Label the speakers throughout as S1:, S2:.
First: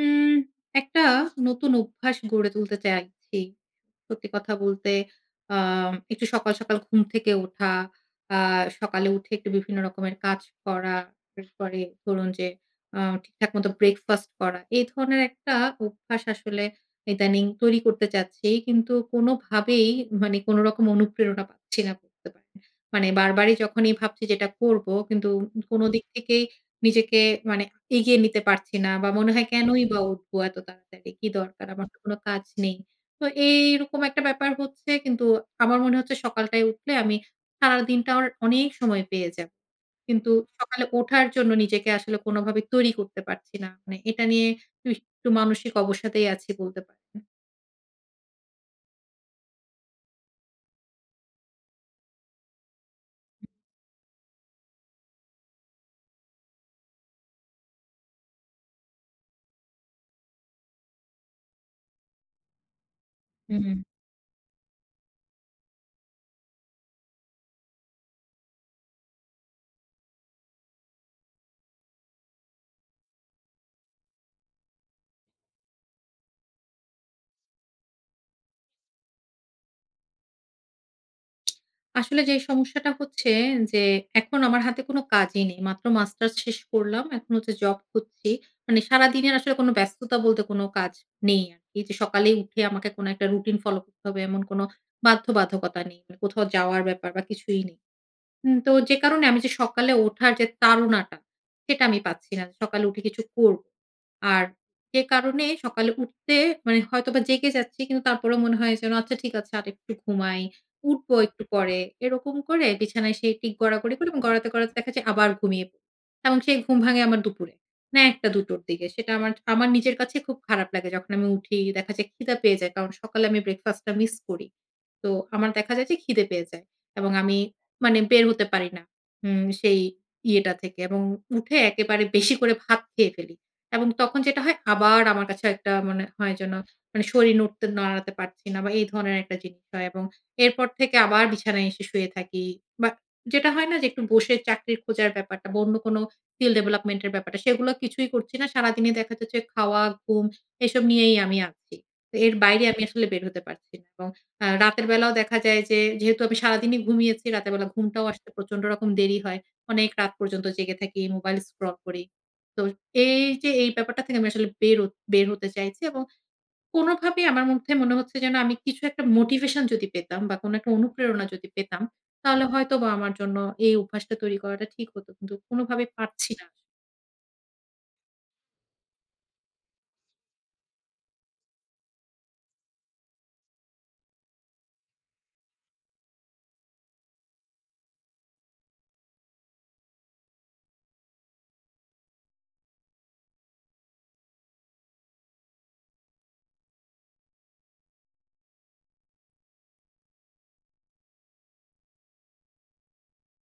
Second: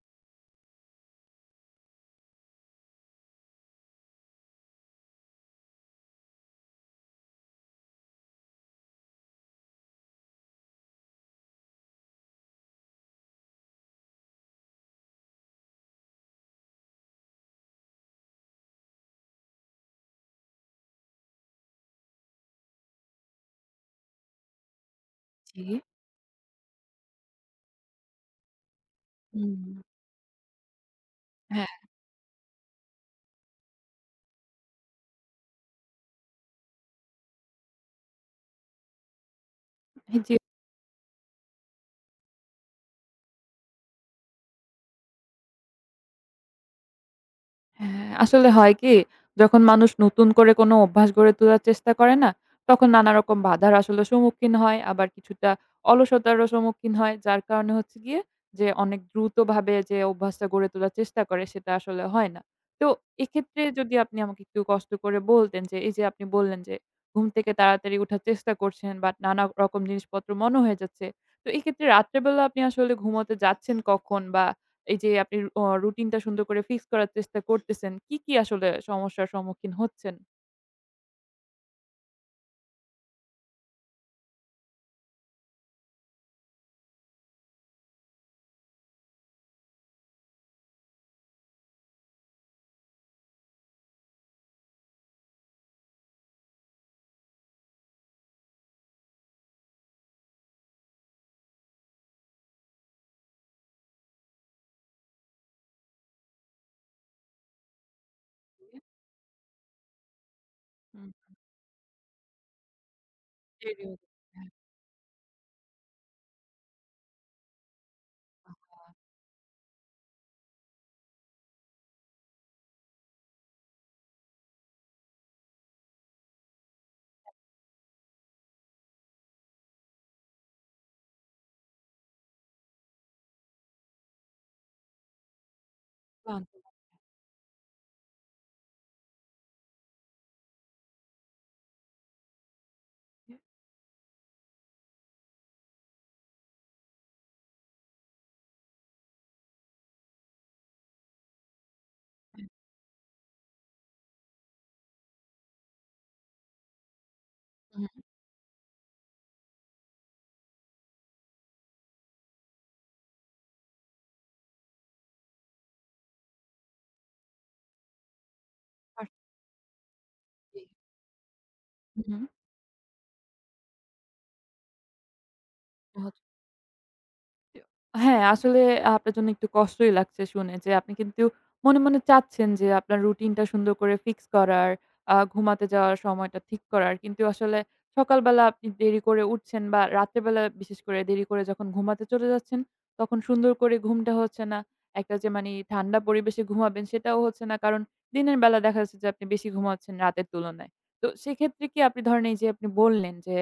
S1: উম একটা নতুন অভ্যাস গড়ে তুলতে চাইছি। সত্যি কথা বলতে আ একটু সকাল, সকাল ঘুম থেকে ওঠা, আ সকালে উঠে একটু বিভিন্ন রকমের কাজ করা, এরপরে ধরুন যে ঠিকঠাক মতো ব্রেকফাস্ট করা। এই ধরনের একটা অভ্যাস আসলে ইদানিং তৈরি করতে চাচ্ছি। কিন্তু কোনোভাবেই মানে কোনো রকম অনুপ্রেরণা পাচ্ছি না বলতে পারেন। মানে বারবারই যখনই ভাবছি যে এটা করব, কিন্তু
S2: জি।
S1: কোনো দিক থেকেই নিজেকে মানে এগিয়ে নিতে পারছি না, বা মনে হয় কেনই
S2: হুম।
S1: বা উঠবো এত তাড়াতাড়ি? কি দরকার?
S2: হ্যাঁ,
S1: আমার তো কোনো কাজ নেই। তো এইরকম একটা ব্যাপার হচ্ছে, কিন্তু আমার মনে হচ্ছে সকালটায় উঠলে আমি সারাদিনটা আমার অনেক সময় পেয়ে যাব।
S2: এই
S1: কিন্তু
S2: যে
S1: সকালে ওঠার জন্য নিজেকে আসলে কোনোভাবে তৈরি করতে পারছি না। মানে এটা নিয়ে একটু মানসিক অবসাদেই আছি বলতে পারেন।
S2: হ্যাঁ, আসলে হয় কি যখন মানুষ নতুন করে কোনো অভ্যাস গড়ে তোলার চেষ্টা করে না, তখন নানা রকম বাধার আসলে সম্মুখীন হয়। আবার কিছুটা অলসতারও সম্মুখীন হয়। যার কারণে হচ্ছে গিয়ে যে অনেক দ্রুতভাবে যে অভ্যাসটা গড়ে তোলার চেষ্টা করে সেটা আসলে হয় না। তো এক্ষেত্রে
S1: হুম।
S2: যদি আপনি আমাকে একটু কষ্ট করে বলতেন যে এই যে আপনি বললেন যে ঘুম থেকে তাড়াতাড়ি উঠার চেষ্টা করছেন বাট নানা রকম জিনিসপত্র মনে হয়ে যাচ্ছে। তো এক্ষেত্রে রাত্রে বেলা আপনি আসলে ঘুমোতে যাচ্ছেন কখন বা এই যে আপনি রুটিনটা সুন্দর করে ফিক্স করার চেষ্টা করতেছেন। কি, আসলে সমস্যার সম্মুখীন হচ্ছেন?
S1: আসলে যে সমস্যাটা হচ্ছে যে এখন আমার হাতে কোনো কাজই নেই। মাত্র মাস্টার্স শেষ করলাম। এখন হচ্ছে জব খুঁজছি। মানে সারাদিনের আসলে কোনো ব্যস্ততা বলতে কোনো কাজ নেই আরকি। যে সকালে উঠে আমাকে কোনো একটা রুটিন ফলো করতে হবে এমন কোনো বাধ্যবাধকতা নেই। মানে কোথাও যাওয়ার ব্যাপার বা কিছুই নেই। হুম, তো যে কারণে আমি যে সকালে ওঠার যে তাড়নাটা, সেটা আমি পাচ্ছি না। সকালে উঠে কিছু করব। আর যে কারণে সকালে উঠতে মানে হয়তোবা জেগে যাচ্ছি, কিন্তু তারপরেও মনে হয় যেন আচ্ছা ঠিক আছে আর একটু ঘুমাই।
S2: হুম।
S1: উঠবো একটু পরে। এরকম করে বিছানায় সেই টিক
S2: দেরি
S1: গড়াগড়ি
S2: হয়ে
S1: করে
S2: যাচ্ছে।
S1: এবং গড়াতে,
S2: হ্যাঁ,
S1: গড়াতে দেখা যায় আবার ঘুমিয়ে পড়ি। এবং সেই ঘুম ভাঙে আমার দুপুরে। না, ১:০০ ২:০০ র
S2: আহা
S1: দিকে। সেটা আমার নিজের কাছে খুব খারাপ লাগে যখন আমি উঠি। দেখা যায় খিদা পেয়ে যায়, কারণ সকালে আমি ব্রেকফাস্ট টা মিস করি। তো আমার দেখা যায় যে খিদে পেয়ে যায়। এবং আমি মানে বের হতে পারি না। হুম, সেই ইয়েটা থেকে এবং উঠে একেবারে বেশি করে ভাত খেয়ে ফেলি। এবং তখন যেটা হয়, আবার আমার কাছে একটা মনে হয়
S2: ক্লান্ত
S1: যেন
S2: লাগে।
S1: মানে শরীর উঠতে নাড়াতে পারছি না বা এই ধরনের একটা জিনিস হয়, এবং এরপর থেকে আবার বিছানায় এসে শুয়ে থাকি। বা যেটা হয় না, যে একটু বসে চাকরির খোঁজার ব্যাপারটা বা অন্য কোনো স্কিল ডেভেলপমেন্ট এর ব্যাপারটা, সেগুলো কিছুই করছি না। সারাদিনে দেখা যাচ্ছে খাওয়া, ঘুম এসব নিয়েই আমি আছি। তো এর
S2: হ্যাঁ,
S1: বাইরে আমি আসলে বের হতে পারছি না। এবং রাতের বেলাও দেখা যায় যে, যেহেতু আমি সারাদিনই ঘুমিয়েছি, রাতের বেলা
S2: হুম,
S1: ঘুমটাও আসতে প্রচন্ড রকম দেরি হয়। অনেক রাত পর্যন্ত জেগে থাকি, মোবাইল স্ক্রল করি। তো এই যে এই ব্যাপারটা থেকে আমি আসলে বের হতে চাইছি, এবং কোনভাবেই আমার মধ্যে মনে হচ্ছে যেন আমি কিছু একটা মোটিভেশন যদি পেতাম বা কোন
S2: পারছি।
S1: একটা অনুপ্রেরণা যদি পেতাম,
S2: হুম।
S1: তাহলে হয়তোবা আমার জন্য এই অভ্যাসটা তৈরি করাটা ঠিক হতো। কিন্তু কোনভাবে পারছি না।
S2: হ্যাঁ, আসলে আপনার জন্য একটু কষ্টই লাগছে শুনে যে আপনি কিন্তু মনে চাচ্ছেন যে আপনার রুটিনটা সুন্দর করে ফিক্স করার, ঘুমাতে যাওয়ার সময়টা ঠিক করার। কিন্তু আসলে সকালবেলা আপনি দেরি করে উঠছেন বা রাতের বেলা বিশেষ করে দেরি করে যখন ঘুমাতে চলে যাচ্ছেন, তখন সুন্দর করে ঘুমটা হচ্ছে না। একটা যে মানি ঠান্ডা পরিবেশে ঘুমাবেন সেটাও হচ্ছে না। কারণ দিনের বেলা দেখা যাচ্ছে যে আপনি বেশি ঘুমাচ্ছেন রাতের তুলনায়। তো সেক্ষেত্রে কি আপনি ধরেন এই যে আপনি বললেন যে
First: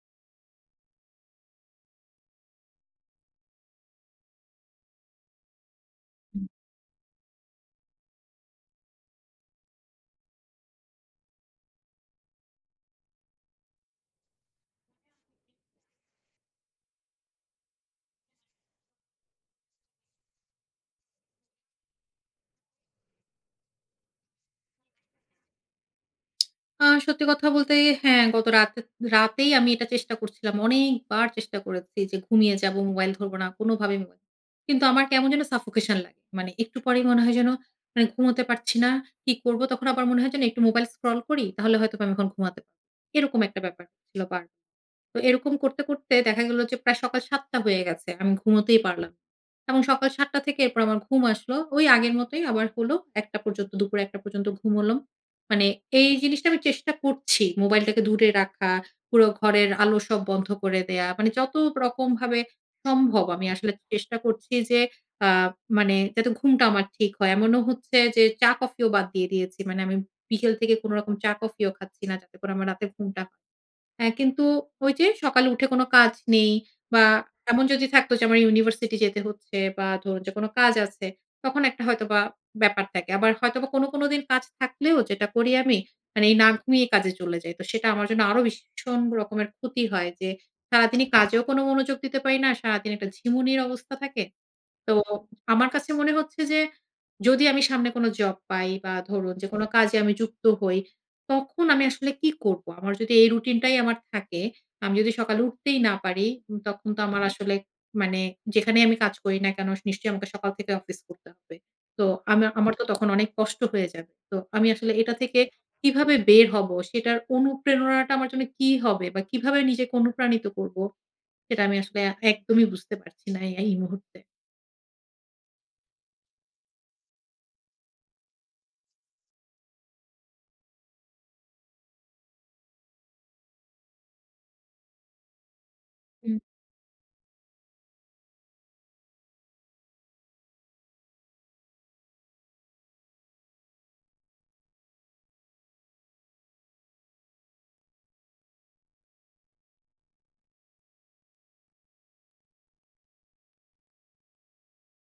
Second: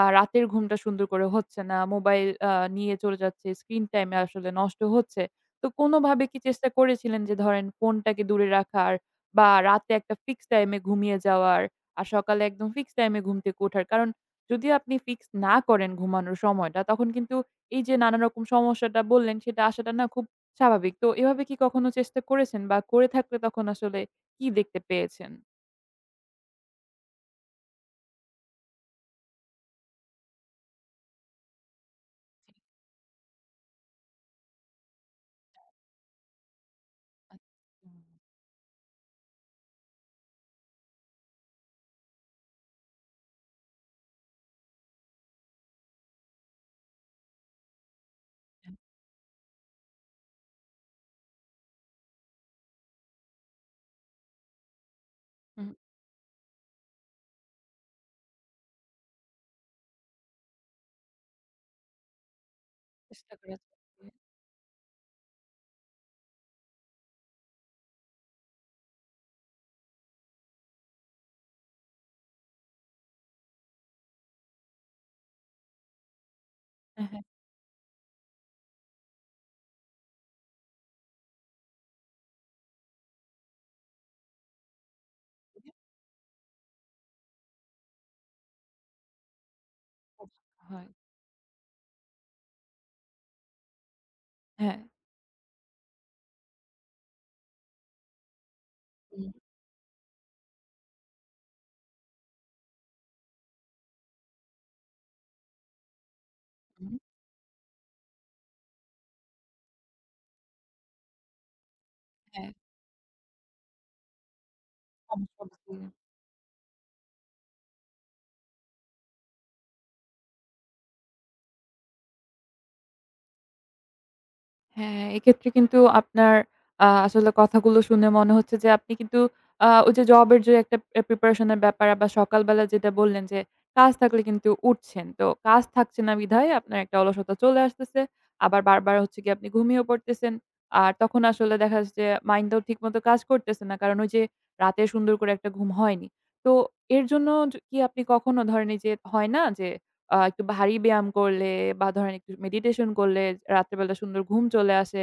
S2: রাতের ঘুমটা সুন্দর করে হচ্ছে না। মোবাইল নিয়ে চলে যাচ্ছে। স্ক্রিন টাইম আসলে নষ্ট হচ্ছে। তো কোনোভাবে কি চেষ্টা করেছিলেন যে ধরেন ফোনটাকে দূরে রাখার বা রাতে একটা ফিক্স টাইমে ঘুমিয়ে যাওয়ার আর সকালে একদম ফিক্স টাইমে ঘুম থেকে ওঠার? কারণ যদি আপনি ফিক্স না করেন ঘুমানোর সময়টা তখন কিন্তু এই যে নানা রকম সমস্যাটা বললেন সেটা আসাটা না খুব স্বাভাবিক। তো এভাবে কি কখনো চেষ্টা করেছেন বা করে থাকলে তখন আসলে কি দেখতে পেয়েছেন?
S1: সত্যি কথা বলতে, হ্যাঁ, গত রাতেই আমি এটা চেষ্টা করছিলাম। অনেকবার চেষ্টা করেছি যে ঘুমিয়ে যাবো, মোবাইল ধরবো না, কোনোভাবেই মোবাইল, কিন্তু আমার কেমন যেন suffocation লাগে। মানে একটু পরেই
S2: জি,
S1: মনে হয়
S2: আচ্ছা।
S1: যেন, মানে ঘুমোতে পারছি না। কি করব? তখন আবার মনে হয় যেন একটু মোবাইল স্ক্রল করি, তাহলে হয়তোবা আমি এখন ঘুমাতে পারব। এরকম একটা ব্যাপার ছিল বার। তো এরকম করতে, করতে দেখা গেল যে প্রায় সকাল ৭:০০ হয়ে গেছে। আমি ঘুমোতেই পারলাম না। এবং সকাল ৭:০০ থেকে এরপর আমার ঘুম আসলো। ওই আগের মতোই আবার হলো। ১:০০ পর্যন্ত, দুপুর ১:০০ পর্যন্ত ঘুমোলাম। মানে
S2: হুম।
S1: এই জিনিসটা আমি চেষ্টা করছি। মোবাইলটাকে দূরে রাখা, পুরো ঘরের আলো সব বন্ধ করে দেয়া। মানে যত রকমভাবে সম্ভব
S2: চেষ্টা
S1: আমি
S2: করা যাবে।
S1: আসলে চেষ্টা করছি যে আ মানে যাতে ঘুমটা আমার ঠিক হয়। এমনও হচ্ছে যে চা-কফিও বাদ দিয়ে দিয়েছি। মানে আমি বিকেল থেকে কোন রকম চা-কফিও খাচ্ছি না, যাতে করে আমার রাতে ঘুমটা হয়। হ্যাঁ, কিন্তু ওই যে সকালে উঠে কোনো কাজ নেই, বা
S2: হ্যাঁ।
S1: এমন যদি থাকতো যে আমার ইউনিভার্সিটি যেতে হচ্ছে বা ধরুন যে কোনো কাজ আছে, তখন একটা হয়তোবা ব্যাপার থাকে। আবার হয়তোবা কোনো, কোনো দিন কাজ থাকলেও যেটা করি আমি, মানে এই না ঘুমিয়ে কাজে চলে যাই। তো সেটা আমার জন্য আরো ভীষণ রকমের ক্ষতি হয় যে
S2: পছন্দ হয়।
S1: সারাদিনই কাজেও কোনো মনোযোগ দিতে পারি না। সারাদিন একটা ঝিমুনির অবস্থা থাকে।
S2: হ্যাঁ।
S1: তো আমার কাছে মনে হচ্ছে যে, যদি আমি সামনে কোনো জব পাই বা
S2: হুম,
S1: ধরুন যে কোনো কাজে আমি যুক্ত হই, তখন আমি আসলে কি করব? আমার যদি এই রুটিনটাই আমার থাকে, আমি যদি সকালে উঠতেই না পারি, তখন
S2: হুম।
S1: তো আমার আসলে মানে যেখানেই আমি কাজ করি না কেন নিশ্চয়ই আমাকে সকাল থেকে অফিস করতে হবে। তো
S2: হ্যাঁ,
S1: আমার তো তখন অনেক কষ্ট হয়ে যাবে। তো আমি আসলে এটা
S2: কম
S1: থেকে
S2: সবজি।
S1: কিভাবে বের হব? সেটার অনুপ্রেরণাটা আমার জন্য কি হবে বা কিভাবে নিজেকে অনুপ্রাণিত করব? সেটা আমি আসলে একদমই বুঝতে পারছি না এই এই মুহূর্তে।
S2: হ্যাঁ, এক্ষেত্রে কিন্তু আপনার আসলে কথাগুলো শুনে মনে হচ্ছে যে আপনি কিন্তু ওই যে জবের যে একটা প্রিপারেশন এর ব্যাপার আবার সকালবেলা যেটা বললেন যে কাজ থাকলে কিন্তু উঠছেন। তো কাজ থাকছে না বিধায় আপনার একটা অলসতা চলে আসতেছে। আবার বারবার হচ্ছে গিয়ে আপনি ঘুমিয়েও পড়তেছেন। আর তখন আসলে দেখা যাচ্ছে যে মাইন্ডটাও ঠিকমতো কাজ করতেছে না। কারণ ওই যে রাতে সুন্দর করে একটা ঘুম হয়নি। তো এর জন্য কি আপনি কখনো ধরেন এই যে হয় না যে একটু ভারী ব্যায়াম করলে বা ধরেন একটু মেডিটেশন করলে রাত্রেবেলা সুন্দর ঘুম চলে আসে।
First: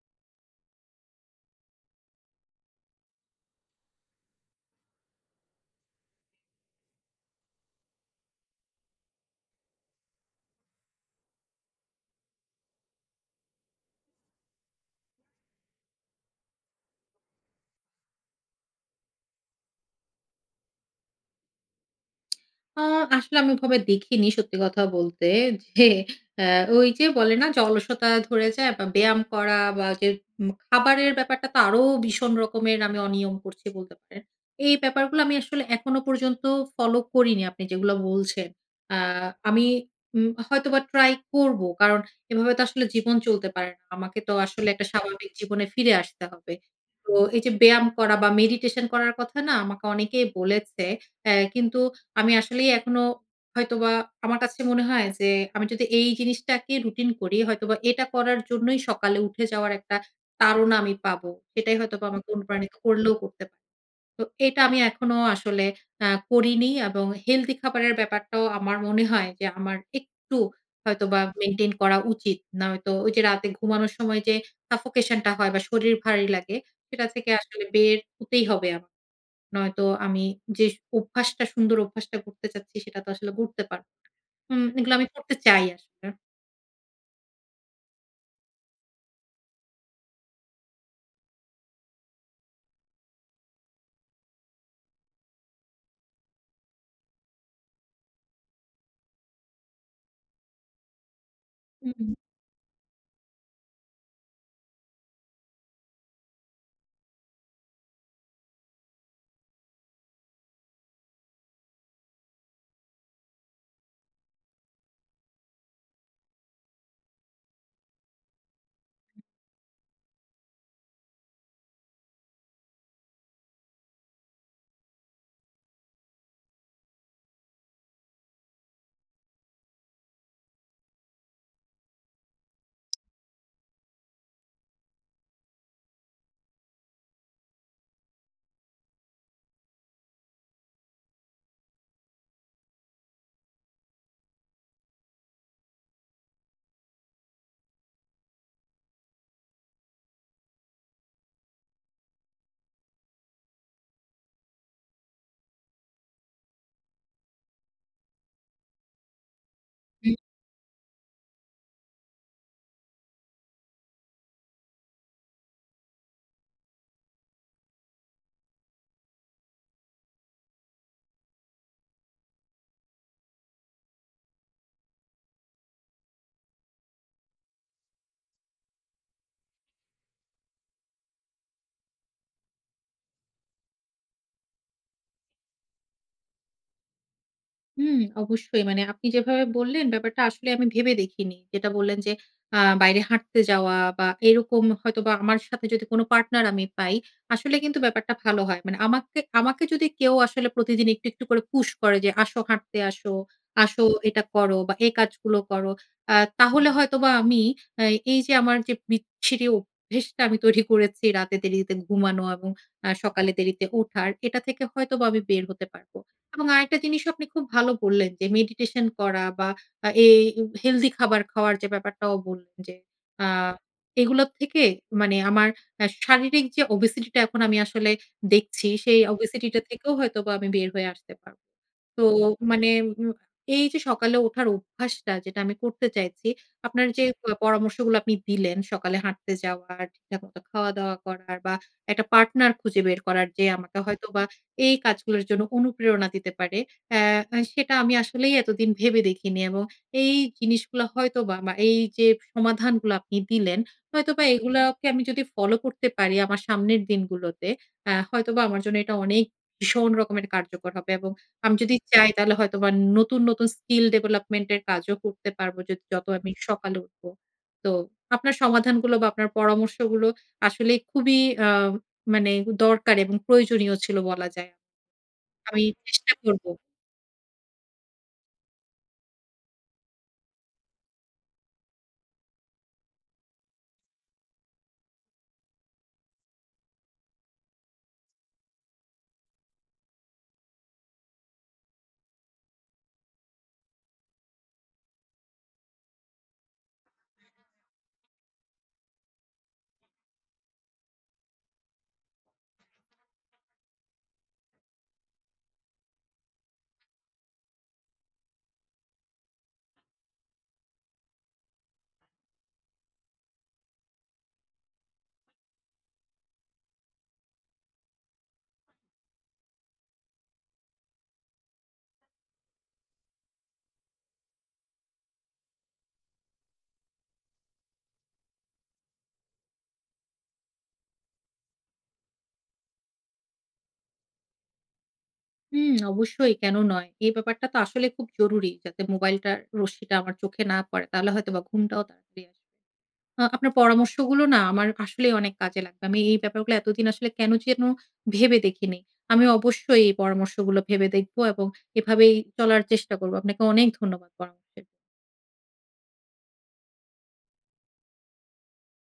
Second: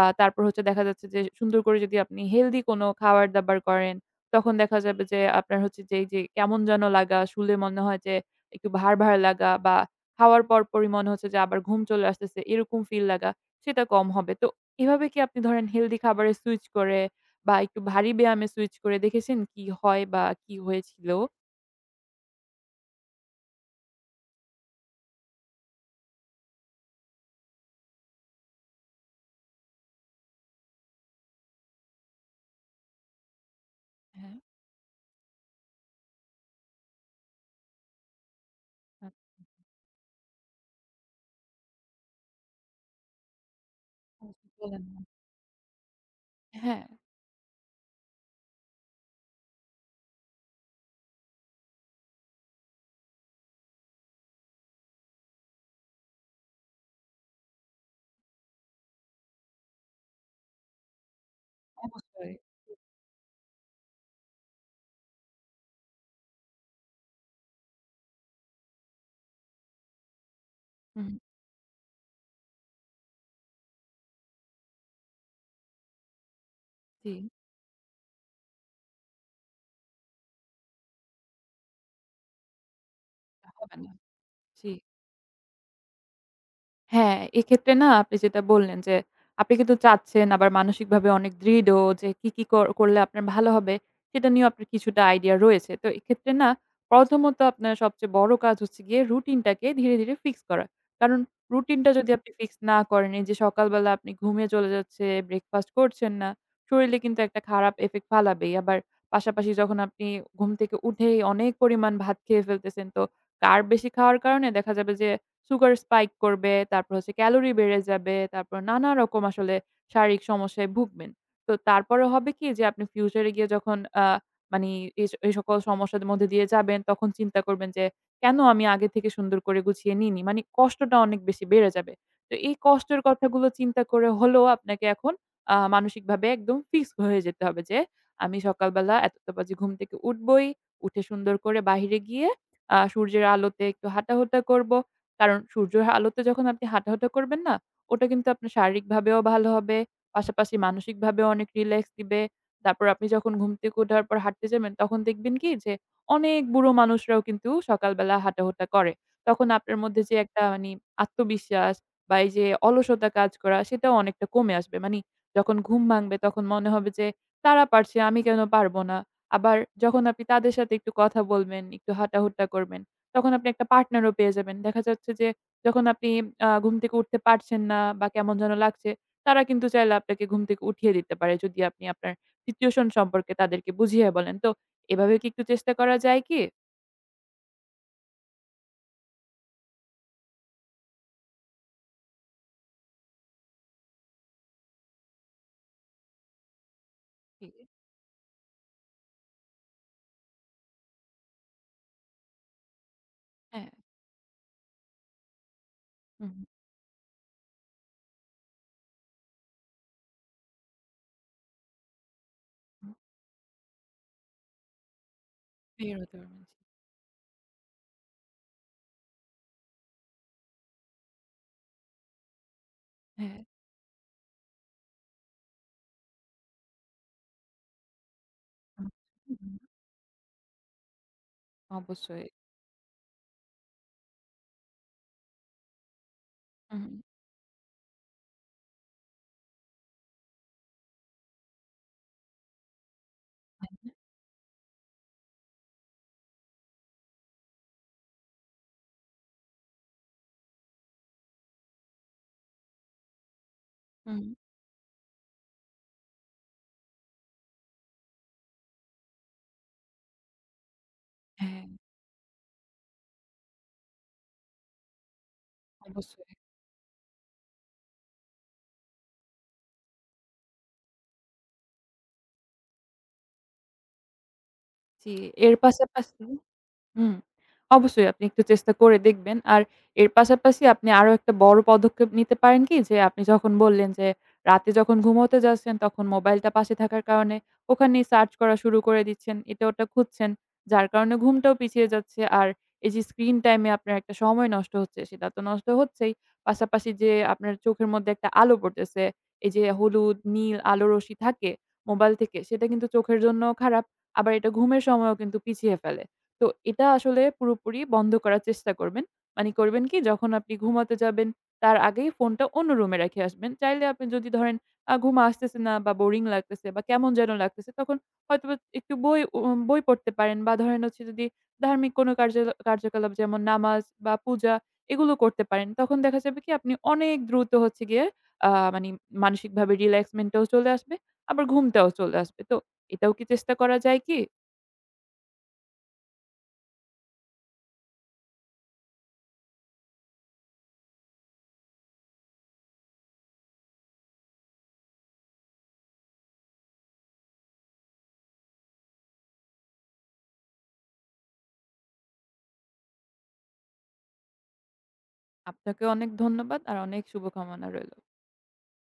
S2: তারপর হচ্ছে দেখা যাচ্ছে যে সুন্দর করে যদি আপনি হেলদি কোনো খাবার-দাবার করেন, তখন দেখা যাবে যে আপনার হচ্ছে যে এই যে কেমন যেন লাগা, শুলে মনে হয় যে একটু ভার লাগা বা খাওয়ার পরপরই মনে হচ্ছে যে আবার ঘুম চলে আসতেছে, এরকম ফিল লাগা সেটা কম হবে। তো এভাবে কি আপনি ধরেন হেলদি খাবারে সুইচ করে বা একটু ভারী ব্যায়ামে সুইচ করে দেখেছেন কি হয় বা কি হয়েছিল?
S1: আ আসলে আমি ওভাবে দেখিনি সত্যি কথা বলতে। যে অ্যা ওই যে বলে না যে অলসতা ধরে যায় বা ব্যায়াম করা বা যে খাবারের ব্যাপারটা তো আরো ভীষণ রকমের আমি অনিয়ম করছি বলতে পারেন।
S2: হ্যাঁ,
S1: এই ব্যাপারগুলো আমি আসলে এখনো পর্যন্ত ফলো করিনি, আপনি যেগুলো বলছেন। আ আমি হয়তোবা ট্রাই করব। কারণ এভাবে তো আসলে জীবন চলতে পারে না। আমাকে তো
S2: আচ্ছা
S1: আসলে
S2: বলেন
S1: একটা
S2: না।
S1: স্বাভাবিক জীবনে ফিরে আসতে হবে।
S2: হ্যাঁ।
S1: তো এই যে ব্যায়াম করা বা মেডিটেশন করার কথা না আমাকে অনেকেই বলেছে। কিন্তু আমি আসলেই এখনো হয়তোবা আমার কাছে মনে হয় যে, আমি যদি এই জিনিসটাকে রুটিন করি, হয়তোবা এটা করার জন্যই সকালে উঠে যাওয়ার একটা তাড়না আমি পাবো। সেটাই হয়তোবা আমাকে
S2: অবশ্যই।
S1: অনুপ্রাণিত করলেও করতে পারে। তো এটা আমি এখনো আসলে করিনি। এবং হেলথি খাবারের ব্যাপারটাও আমার মনে হয় যে আমার একটু
S2: হুম,
S1: হয়তোবা মেইনটেইন করা উচিত। নয়তো ওই যে রাতে ঘুমানোর সময় যে সাফোকেশন টা হয় বা শরীর ভারী লাগে, সেটা
S2: জি।
S1: থেকে আসলে বের হতেই হবে আমার। নয়তো আমি যে অভ্যাসটা, সুন্দর অভ্যাসটা করতে চাচ্ছি, সেটা তো আসলে গড়তে
S2: হবে
S1: পারব।
S2: না। জি।
S1: এগুলো আমি করতে চাই আসলে।
S2: হ্যাঁ, এক্ষেত্রে না আপনি যেটা বললেন যে, আপনি কিন্তু চাচ্ছেন আবার মানসিকভাবে অনেক দৃঢ় যে কি, করলে আপনার ভালো হবে সেটা নিয়েও আপনার কিছুটা আইডিয়া রয়েছে। তো এক্ষেত্রে না প্রথমত আপনার সবচেয়ে বড় কাজ হচ্ছে গিয়ে রুটিনটাকে ধীরে, ধীরে ফিক্স করা। কারণ
S1: হুম।
S2: রুটিনটা
S1: হুম।
S2: যদি আপনি ফিক্স না করেন এই যে সকালবেলা আপনি ঘুমিয়ে চলে যাচ্ছে, ব্রেকফাস্ট করছেন না, শরীরে কিন্তু একটা খারাপ ইফেক্ট ফালাবেই। আবার পাশাপাশি যখন আপনি ঘুম থেকে উঠেই অনেক পরিমাণ ভাত খেয়ে ফেলতেছেন, তো কার বেশি খাওয়ার কারণে দেখা যাবে যে সুগার স্পাইক করবে, তারপর হচ্ছে ক্যালোরি বেড়ে যাবে, তারপর নানা রকম আসলে শারীরিক সমস্যায় ভুগবেন। তো তারপরে হবে কি যে আপনি ফিউচারে গিয়ে যখন মানি এই সকল সমস্যার মধ্যে দিয়ে যাবেন তখন চিন্তা করবেন যে, কেন আমি আগে থেকে সুন্দর করে গুছিয়ে নিইনি? মানে কষ্টটা অনেক বেশি বেড়ে যাবে। তো এই কষ্টের কথাগুলো চিন্তা করে হলেও আপনাকে এখন মানসিকভাবে একদম ফিক্স হয়ে যেতে হবে যে, আমি সকালবেলা এতটা বাজে ঘুম থেকে উঠবই, উঠে সুন্দর করে বাহিরে গিয়ে সূর্যের আলোতে একটু হাঁটাহুটা করব। কারণ সূর্যের আলোতে যখন আপনি হাঁটাহাঁটা করবেন না, ওটা কিন্তু আপনার শারীরিকভাবেও ভালো হবে। পাশাপাশি মানসিকভাবেও অনেক রিল্যাক্স দিবে। তারপর আপনি যখন ঘুম থেকে ওঠার পর হাঁটতে যাবেন, তখন দেখবেন কি যে অনেক বুড়ো মানুষরাও কিন্তু সকালবেলা হাঁটাহুটা করে। তখন আপনার মধ্যে যে একটা মানি আত্মবিশ্বাস বা এই যে অলসতা কাজ করা, সেটাও অনেকটা কমে আসবে। মানি যখন ঘুম ভাঙবে তখন মনে হবে যে, "তারা পারছে, আমি কেন পারব না?" আবার যখন আপনি তাদের সাথে একটু কথা বলবেন, একটু হাঁটাহুটা করবেন, তখন আপনি একটা পার্টনারও পেয়ে যাবেন। দেখা যাচ্ছে যে যখন আপনি ঘুম থেকে উঠতে পারছেন না বা কেমন যেন লাগছে, তারা কিন্তু চাইলে আপনাকে ঘুম থেকে উঠিয়ে দিতে পারে যদি আপনি আপনার সিচুয়েশন সম্পর্কে তাদেরকে বুঝিয়ে বলেন। তো এভাবে কি একটু চেষ্টা করা যায় কি?
S1: হুম, অবশ্যই। মানে আপনি যেভাবে বললেন ব্যাপারটা আসলে আমি ভেবে দেখিনি। যেটা বললেন যে বাইরে হাঁটতে যাওয়া বা এরকম, হয়তোবা আমার সাথে যদি কোনো পার্টনার আমি পাই,
S2: জি,
S1: আসলে কিন্তু ব্যাপারটা ভালো হয়। মানে আমাকে আমাকে যদি কেউ আসলে প্রতিদিন একটু, একটু করে পুশ করে যে, "আসো হাঁটতে আসো,
S2: হ্যাঁ।
S1: আসো এটা করো বা এই কাজগুলো করো।" আ
S2: হুম,
S1: তাহলে হয়তোবা আমি আ এই যে আমার যে বিচ্ছিরি অভ্যেসটা আমি তৈরি করেছি রাতে দেরিতে ঘুমানো এবং
S2: হুম।
S1: সকালে দেরিতে ওঠার, এটা থেকে হয়তোবা আমি বের হতে পারব।
S2: বের হতে পারবেন।
S1: এবং আরেকটা জিনিসও আপনি খুব ভালো বললেন, যে মেডিটেশন করা বা এই হেলদি খাবার খাওয়ার যে ব্যাপারটাও বললেন যে
S2: জি,
S1: আ
S2: হ্যাঁ।
S1: এগুলোর থেকে মানে আমার শারীরিক যে ওবেসিটিটা এখন আমি আসলে দেখছি,
S2: হুম,
S1: সেই
S2: হুম,
S1: ওবেসিটিটা থেকেও হয়তোবা আমি বের হয়ে আসতে পারব। তো
S2: অবশ্যই।
S1: মানে উম এই যে সকালে ওঠার অভ্যাসটা যেটা আমি করতে চাইছি,
S2: হুম,
S1: আপনার যে পরামর্শগুলো আপনি দিলেন সকালে হাঁটতে যাওয়ার, ঠিকঠাক মতো খাওয়া-দাওয়া করার বা একটা পার্টনার খুঁজে বের করার যে আমাকে হয়তোবা এই কাজগুলোর জন্য অনুপ্রেরণা দিতে পারে, অ্যা সেটা আমি আসলেই এতদিন ভেবে দেখিনি। এবং এই জিনিসগুলা হয়তোবা বা বা এই যে সমাধানগুলো আপনি দিলেন,
S2: হুম।
S1: হয়তোবা এগুলাকে আমি যদি ফলো করতে পারি আমার সামনের দিনগুলোতে, হয়তোবা আমার জন্য এটা অনেক ভীষণ রকমের কার্যকর হবে, এবং আমি
S2: হ্যাঁ,
S1: যদি চাই তাহলে হয়তোবা নতুন, নতুন স্কিল ডেভেলপমেন্ট এর কাজও করতে পারবো যদি যত আমি
S2: অবশ্যই।
S1: সকালে উঠবো। তো আপনার সমাধানগুলো বা আপনার পরামর্শগুলো আসলেই খুবই আ মানে দরকার এবং প্রয়োজনীয় ছিল বলা যায়।
S2: জি, এর
S1: আমি চেষ্টা
S2: পাশাপাশি
S1: করব।
S2: হুম। অবশ্যই আপনি একটু চেষ্টা করে দেখবেন। আর এর পাশাপাশি আপনি আরো একটা বড় পদক্ষেপ নিতে পারেন কি? যে আপনি যখন বললেন যে রাতে যখন ঘুমোতে যাচ্ছেন তখন মোবাইলটা পাশে থাকার কারণে ওখানেই সার্চ করা শুরু করে দিচ্ছেন। এটা ওটা খুঁজছেন। যার কারণে ঘুমটাও পিছিয়ে যাচ্ছে। আর এই যে স্ক্রিন টাইম এ আপনার একটা সময় নষ্ট হচ্ছে সেটা তো নষ্ট হচ্ছেই। পাশাপাশি যে আপনার চোখের মধ্যে একটা আলো পড়তেছে। এই যে হলুদ, নীল আলো রশ্মি থাকে মোবাইল থেকে সেটা কিন্তু চোখের জন্যও খারাপ। আবার এটা ঘুমের সময়ও কিন্তু পিছিয়ে ফেলে। তো এটা আসলে পুরোপুরি বন্ধ করার চেষ্টা করবেন। মানে করবেন কি যখন আপনি ঘুমাতে যাবেন তার আগেই ফোনটা অন্য রুমে রেখে আসবেন। চাইলে আপনি যদি ধরেন ঘুম আসতেছে না বা বোরিং লাগতেছে বা কেমন যেন লাগতেছে তখন হয়তোবা একটু বই পড়তে পারেন বা ধরেন হচ্ছে যদি ধার্মিক কোনো কার্যকলাপ যেমন নামাজ বা পূজা এগুলো করতে পারেন। তখন দেখা যাবে কি আপনি অনেক দ্রুত হচ্ছে গিয়ে মানি মানসিকভাবে রিল্যাক্সমেন্ট টাও চলে আসবে, আবার ঘুমটাও চলে আসবে। তো এটাও কি চেষ্টা করা যায় কি?
S1: হুম, অবশ্যই কেন নয়? এই ব্যাপারটা তো আসলে খুব জরুরি, যাতে মোবাইলটার রশ্মিটা আমার চোখে না পড়ে। তাহলে হয়তোবা ঘুমটাও তাড়াতাড়ি আসবে। আপনার পরামর্শগুলো না আমার আসলেই অনেক কাজে লাগবে। আমি এই ব্যাপারগুলো এতদিন আসলে কেন যেন ভেবে দেখিনি। আমি অবশ্যই এই পরামর্শগুলো ভেবে দেখব এবং এভাবেই চলার চেষ্টা করব। আপনাকে অনেক ধন্যবাদ পরামর্শের।
S2: আপনাকেও অনেক ধন্যবাদ আর অনেক শুভকামনা রইল।